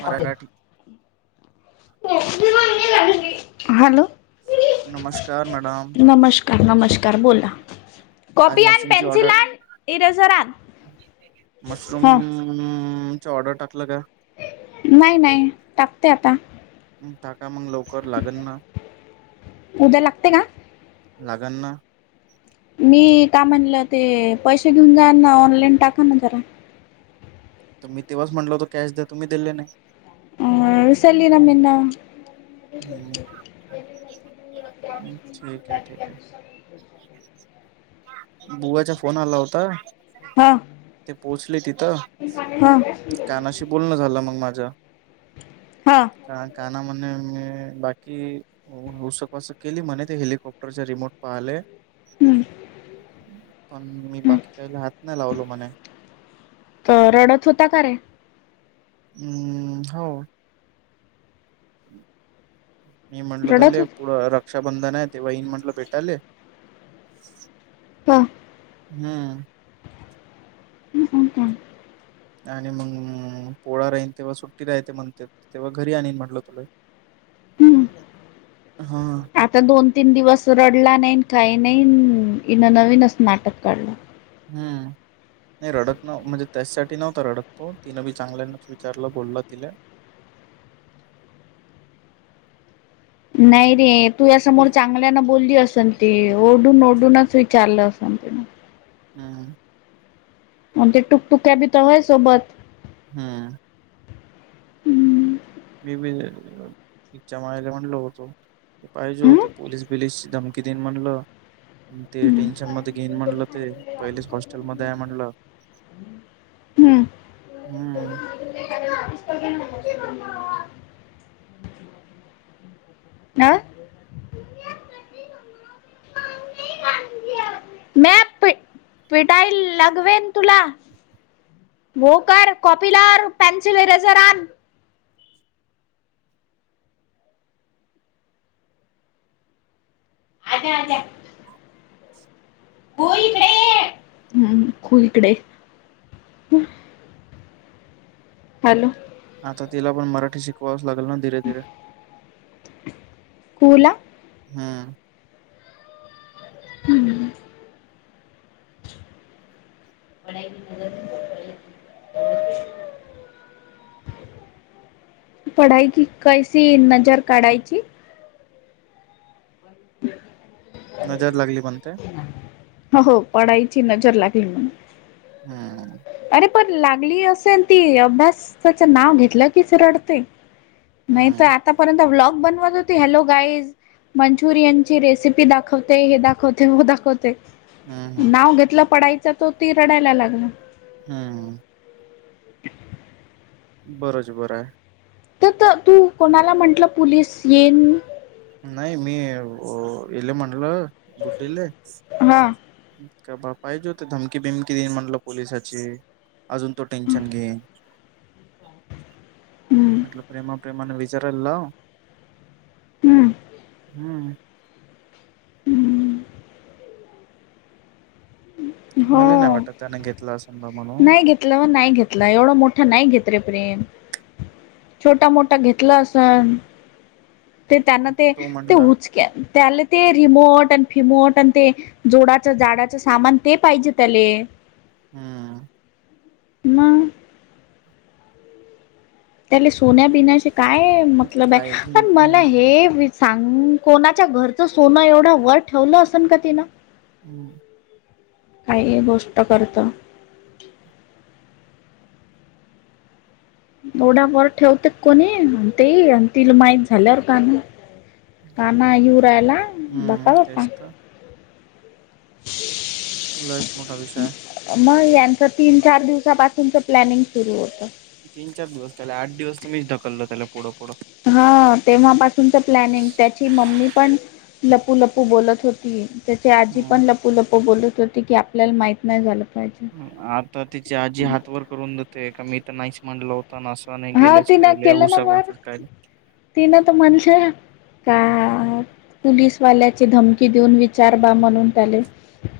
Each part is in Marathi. मराठी हॅलो. नमस्कार मॅडम. नमस्कार नमस्कार बोला. आज कॉपी आण मशरूमची पेन्सिल ऑर्डर आण इरेजर आण हो. हम्म चा ऑर्डर टाकलं का? नाही, नाही टाकते आता. टाका मग लवकर लागण ना, उद्या लागते का लागण ना. मी काय म्हणलं ते पैसे घेऊन जा ना ऑनलाईन टाका ना जरा. तर मी तेव्हाच म्हंटल होत कॅश द्या, तुम्ही दिले नाही. अ विसरली ना मी मग. हम्म, ठीक आहे, ठीक आहे. बुवाचा फोन आला होता. हा ते पोहोचले तिथं. हा कानाशी बोलणं झालं मग माझं. हा. हा कान्हा म्हणे मी हं बाकी उस पास केली म्हणे ते हेलिकॉप्टरचे रिमोट पहाले. हम्म, पण मी हम्म. बाकी काहीला हात नाही लावलो म्हणे. तो रडत होता का रे? हम्म हो. मी म्हटलो रडत तले होता पुढं र रक्षाबंधन आहे तेव्हा येईन म्हटलं भेटाले. तो हम्म. हो का? आणि मग पोळा राहीन तेव्हा सुट्टी राहते म्हणतेत, तेव्हा घरी आनीन म्हटलं तुले. हम्म. हा. आता दोन तीन दिवस रडला नाहीन काही नाही. हिन नवीनच नाटक काढलं. हम्म. नाही रडत न म्हणजे त्याचसाठी नव्हता रडत तो. तिनं बी चांगल्यानच विचारलं बोललो तिले. नाही रे तूया समोर चांगल्यान बोलली असनं ती. ओरडून, ओरडूनच चारल असंन तीनं. हम्म. म्हणते टुकटुक्या बी तल होय सोबत. हम्म. हम्म मी बी इथे इच्या मायाला म्हणलो होतो. पाहिजे होतो हम्म पोलीस. पोलीस ची धमकी देईन म्हणलं. ते टेन्शन मध्ये घेईन म्हणलं ते, पहिलेच हॉस्टेलमध्ये आहे म्हणलं. हम्म हम्म. [inaudible] अ पिटाईल लागवेन तुला. वो कर कॉपीला ओर पेन्सिल इरेझर आण. [unintelligible] [unintelligible] हम खु इकडे हॅलो. आता तिला पण मराठी शिकवावच लागल ना, धीरे धीरे. खुला. हम्म. हम्म. [unintelligible] पडायची कैसी नजर काढायची. [inaudible] नजर लागली बणते. हो, पढायची नजर लागली म्हणून. ह.. अरे पण लागली असेल, ती अभ्यासाच नाव घेतलं कीच रडते‌. नाही तर हम्म. आतापर्यंत ब्लॉग बनवत होती. हॅलो गाईज, मंचुरियन ची रेसिपी दाखवते हे दाखवते हो दाखवते. हम्म. हम्म. नाव घेतलं पडायच तर, ती रडायला लागलं. हम्म. बरंच बरं आहे. तर तू कोणाला म्हंटलं पुलीस येईन. नाही मी इले म्हटलं गुड्डी ले. हा. का बाप पाहिजे होती. धमकी बिमकी देईन म्हटलं पोलिसाची. अजून तु टेन्शन घे. हम्म म्हटलं प्रेमा-प्रेमाण विचारला लाव. हम्म. हम्म. हम्म. हो मला नाही वाटत त्याने घेतलं, असं बा म्हणून. नाही घेतलं व नाही घेतला, एवढं मोठं नाही घेत रे प्रेम. छोटा मोठा घेतला आसन. ते त्यांना ते तो ते म्हटला उचके, त्याला ते रिमोट आणि भिमोट आणि ते. जोडाच्या झाडाच सामान ते पाहिजे तले. हम्म. मग, त्याले सोन्या बिण्याचे काय मतलब आहे. काय घेन पण मला घेन देन. हे, सांग, कोणाच्या घरचं सोनं एवढं वर ठेवलं असल का तिनं. हम्म. काही गोष्ट करत. एवढा वर ठेवते कोणी ते, आणि तिला माहीत झाल्यावर का नाही. काना येऊ रायला हम्म. बपा बपा. तेच तर लईच मोठा विषय. मग यांचं तीन चार दिवसापासूनच प्लॅनिंग सुरू होत. तीन चार दिवस त्याला, आठ दिवस तर मीच ढकलो त्याला पुढं पुढं. हां, तेव्हापासूनच प्लॅनिंग त्यांची मम्मी पण. लपू लपू बोलत होती. त्याचे आजी हम्म. पण लपू लपू बोलत होती की, आपल्याला माहीत नाही झालं. पाहिजे आता तिची आजी हात वर करून देतेय का, मी तर नाहीच मंडल होता ना अस. का नाही हा गेलेच काय ले, ऊसर वाढते काय ले. तिन तर म्हणषा. का पुलीसवाल्याची धमकी देऊन, विचारनार म्हणून त्याले.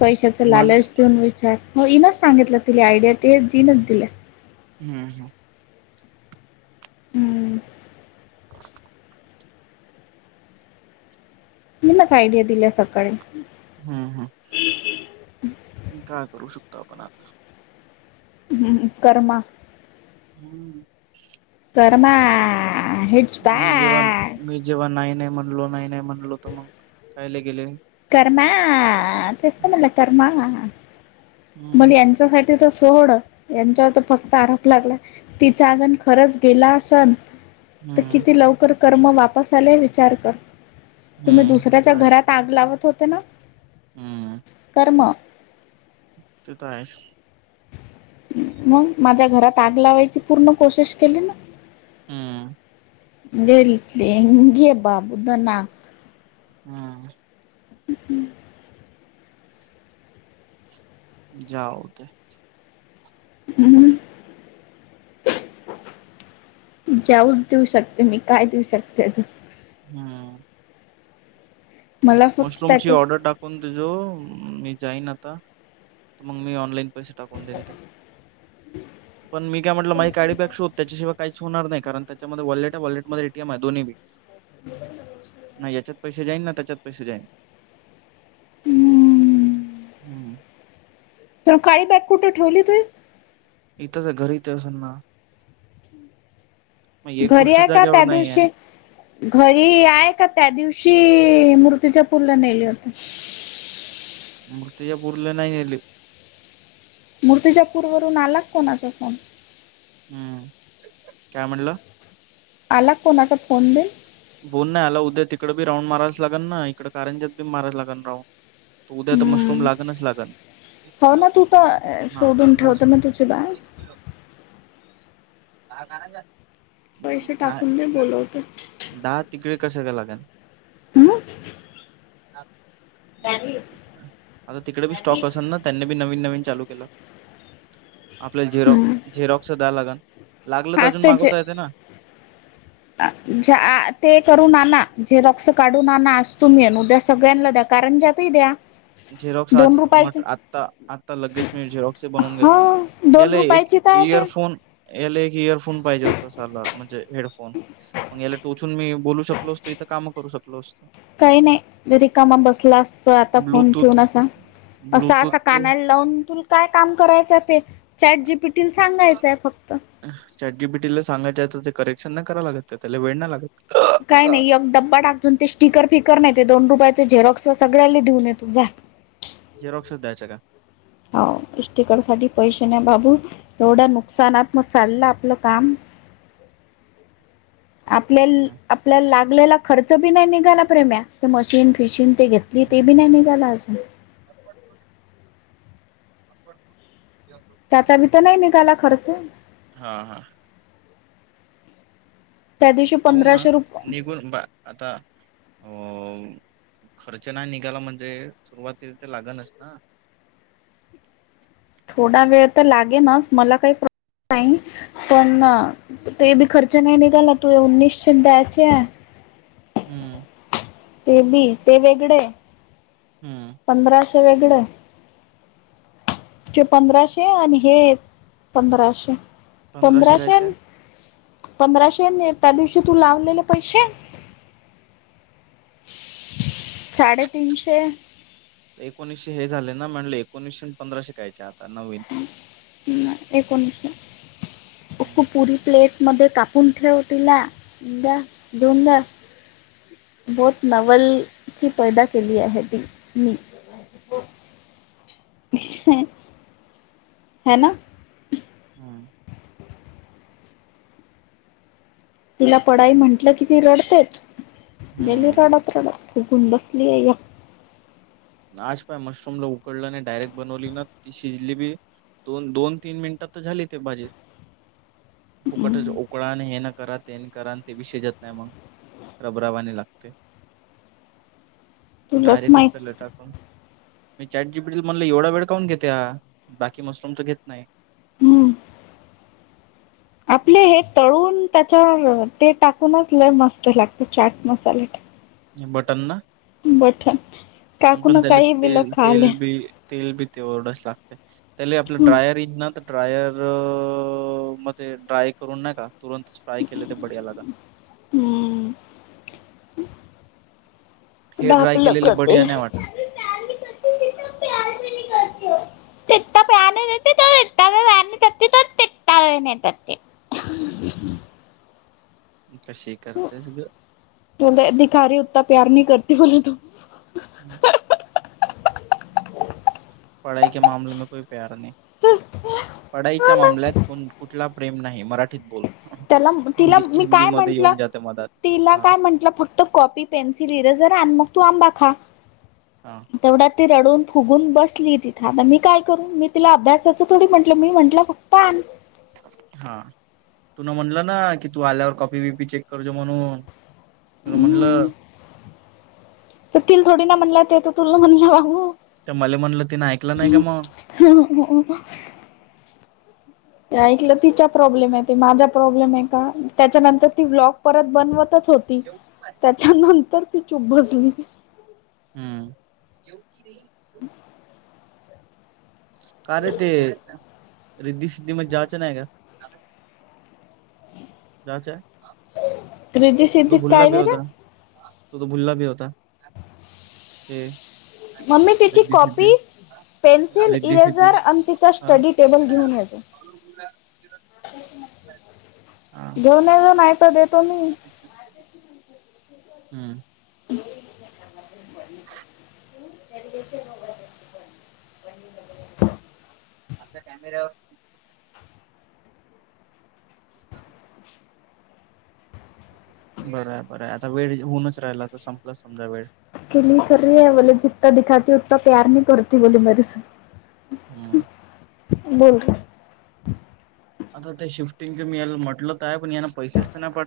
पैशाचा म्हण लालच देऊन विचार, इनच सांगितलं तिला आयडिया ते दिनच दिले. हम्म हम. हम्म. मीनच आयडिया दिल्या सकाळी. हम् हम, काय करू शकतो आपण आता. हम्म कर्मा. हम्म. कर्मा हिच बा मी जेव्हा मी जेव्हा नाही नाही, म्हणलो नाही नाही म्हणलो, तर मग कायला गेले. करणा तस म्हणला करणा. हम्म मग यांच्यासाठी तर सोड, यांच्यावर त फक्त आरोप लागला तिचं आंगण खरंच. केला असल, तर हम्म किती लवकर कर्म वापस आले विचार कर. तुम्ही हम्म ते तर दुसऱ्याच्या आहेच घरात आग लावत होते ना. हम्म. अ म. ते तर आहेस. मग माझ्या घरात आग लावायची पूर्ण कोशिश केली ना. हम्म. देेलितली हंगे बाबुद्ध ना. हा. ह् हम्. जाऊ दे. हम्म. जाऊ देऊ शकते, मी काय देऊ शकते आता. हम्म. मला फक्त त्याच मशरूमची ऑर्डर टाकून देजो. मी जाईन आता तर मग मी ऑनलाईन. पैशे टाकून दिन ते, पण मी काय म्हटलं माझं काळी बॅग शोध तेच्याशिवाय. काहीच होणार नाही कारण, त्याच्यामध्ये वॉलेट ये वाॅलेटमध्ये एटीएम आहे दोन्ही बी नाही याच्यात. पैसे जाईन ना, त्यांच्यात पैसे जाईन हम्म. तु काळी बॅग कुठे ठेवली ती. इथं तर घरी ते असल ना. मग एक घरी गोष्ट आहे का जाग्यावर त्या नाही आहे दिवशी. घरी आहे का, त्या दिवशी मूर्तीच्या फुलं नेले होती. मृत्यच्या पुरलं नाही घ्येलये. मूर्तीच्या पूरवरून आला कोणाचा फोन. हम्म, काय म्हणला. आला कोणाचा फोन बिन. बोल नाही आला. उद्या तिकडे बी राऊंड माराय लागल ना, इकडे कारच्यात बी माराय लाग ना राऊं. उद्या तर मशरूम हम्म. लागनच लागन. वीस हो किलो ना, तू तर ना शोधून दहाच ठेवत ना तुझी बॅग. [unintelligible] नाय. हो का. दहा तिकडे कशा का लागल. हम्म? आता तिकडे बी स्टॉक असेल ना, त्यांनी बी नवीन नवीन चालू केलं. आपल्याला झेरॉ हम्म. झेरॉक्स द्या लागन लागलं तर आज अजून मागवता येते ना ज आ, आ ते करून आणा झेरॉक्स काढून आणा आज तुम्ही आणि उद्या सगळ्यांना द्या कारण ज्या ति द्या. झेरॉक्स आज दोन रुपयाची मट आत्ता, आत्ता लगेज मी झेरॉक्स बनवून हा घेतो. दोन याला एक रुपयाची तर आहे ते इयरफोन याला एक इयरफोन पाहिजे होत साला म्हणजे हेडफोन मंग याला टू मी बोलू शकलो असतो तर, इथ काम करू शकलो असतो. काही नाही जर रिकामा बसला असत आता फोन ब्लूटूथ ठेवून असा अस असा ब्लूटूथ कानाला लावून तुला काय काम करायचं ते चॅट जी पी टी ला सांगायचंय फक अ चॅट जी पी टी ला सांगायच्या तर ते करेक्शन ना कराव लागत ते त्याला वेळ नाही लागत काही का नाही ह्यो डब्बा टाकून ते स्टिकर, फिकर नाहीे ते दोन रुपयाचे झेरॉक्स सगळ्याला देऊन ये तू जा जेरॉक्सच द्यायचा काय हाव स्टिकरसाठी पैसे नाई बाबू एवढ्या नुकसानातन चाललंय आपलं काम आपल्याल आपल्याला लागलेला खर्च बी नाही निघाला प्रेम्या ते मशीन फिशीनं ते घेत ते हम्म. बी नाही निघालं अजून [unintelligible] त्याचा बी तर नाही निघाला खर्च त्या हा, हा दिवशी पाहू ना पंधराशे रुप निघून आता अं खर्च नाही निघाला म्हणजे सुरुवातीला ते लागलचं ना थोडा वेळ तर लागेनच मला काही प्रॉब्लेम नाही पण हम्म अ ते बी खर्च नाही निघाला त अ उनीसशे द्यायचे आहे हम्म ते बी ते वेगळे आहे हम्म पंधराशे वेगळे ते पंधराशे आणि हे पंधराशे, पंधराशे आणि पंधराशे आणि त्या दिवशी तू लावलेले पैशे साडे तीनशे एकोणीसशे हे झाले ना म्हणले एकोणीसशे पंधराशे काय ते आता नवीन अ नाय एकोणीस फक्त हम्म पुरी प्लेट मध्ये कापून ठेव तिला द्या दिऊन द्या बहुत नवल ती पैदा केली आहे ती मी काय हे ना ह्म्म तिला पडाई म्हंटलं कि ती रडतेच गेली हम्म. रडत, रडत फुगुन बसली आहे आज काय मशरूमला उकडलं डायरेक्ट बनवली ना ती शिजली बी तोन दोन, तीन मिंट तर झाली ते भाजी [inaudible] फुकटच उकडा आणि हे ना करा ते न करा आणि ते बी शिजत नाही मंग रबरावाने लागते [inaudible] डायरेकच माहित त्याला टाक मी चॅट जी पी टी म्हणलं एवढा वेळ कावून घेते हा बाकी मशरूम तर घेत नाही हम्म. आपले हे तळून त्याच्यावर ते टाकूनच लंय मस्त लागते चाट मसाले टा हे बटन ना बटन टाकून बंद झाले काही दिलं तेल, खाले तेल बी तेल बी तेवढच लागते त्याला आपल्या ड्रायर इना तर ड्रायरमध्ये ड्रायकरून नाही का तुरंतच फ्राय केलं तर बढिया लागलं. हम्म. हे ड्राय ढापल केलेले का ते? बढिया नाही वाटत [unintelligible] [unintelligible] [unintelligible] कशी करतेस ग? बोले दिखा रही उत्ता प्यार नही करते बोले तू. हम्म. पढाई के मामले मे कोई प्यार नही. हा पढाईच्या ना मामल्यात कोण कुठला प्रेम नाही, मराठीत बोल. त्याला तिला हिंदी मी काय हिंदीमध्ये म्हटलं? येऊन जाते मधात तिला हा काय म्हंटलं फक तो कॉपी, पेन्सिल, इरेजर आण, मग तू आंबा खा. हा. ‌ तेवढ्यात ती रडून फुगून बसली तिथं आता मी काय करू? मी तिला अभ्यासाचं थोडी म्हटलं‌. मी म्हंटलं फक्त पण हा. तुन म्हणलं ना, ‌की तू आल्यावर कॉपी बिपी चेक करजो म्हणून तुन हम्म म्हणलं. तर तिल थोडी ना म्हणला ते तर तुला ना म्हणलं वाहू. तर मले म्हटलं तिने ऐकलं नाही का मग? [unintelligible] ते ऐकलं तिच्या प्रॉब्लेम आहे ते माझा प्रॉब्लेम आहे का? त्याच्यानंतर ती ब्लॉक परत बनवतच होती, त्याच्यानंतर ती चूप बसली. हम्म. [inaudible] का रे ते रिद्ध सिद्धीमध्ये जायचं नाही का? जायच आहे. रितीश तु तर रितीश भुल्ला काय भी होता, रे तु तर भुल्ला भी होता. हे मम्मी तिची Riddhi Siddhi copy pencil, Riddhi Siddhi eraser आणि तिचा हा स्टडी टेबल घेऊन येतो. [inaudible] हा. दोनेजण हाय तर देतो मी. हम्म. [inaudible] [inaudible] असं कॅमेरावरच पुस्तके बर हाय, बर हाय. आता वेळ होऊनच राहिला तर संपलाच समजा वेळ. किली करी आहे बोले जित्ता दिखाती उत्ता प्यार नाही करती बोली मेरे से. हम्म. बोल ना. आता ते शिफ्टिंगच मी याला म्हंटल तर आहे पण याना पैसेच तर नाही पाट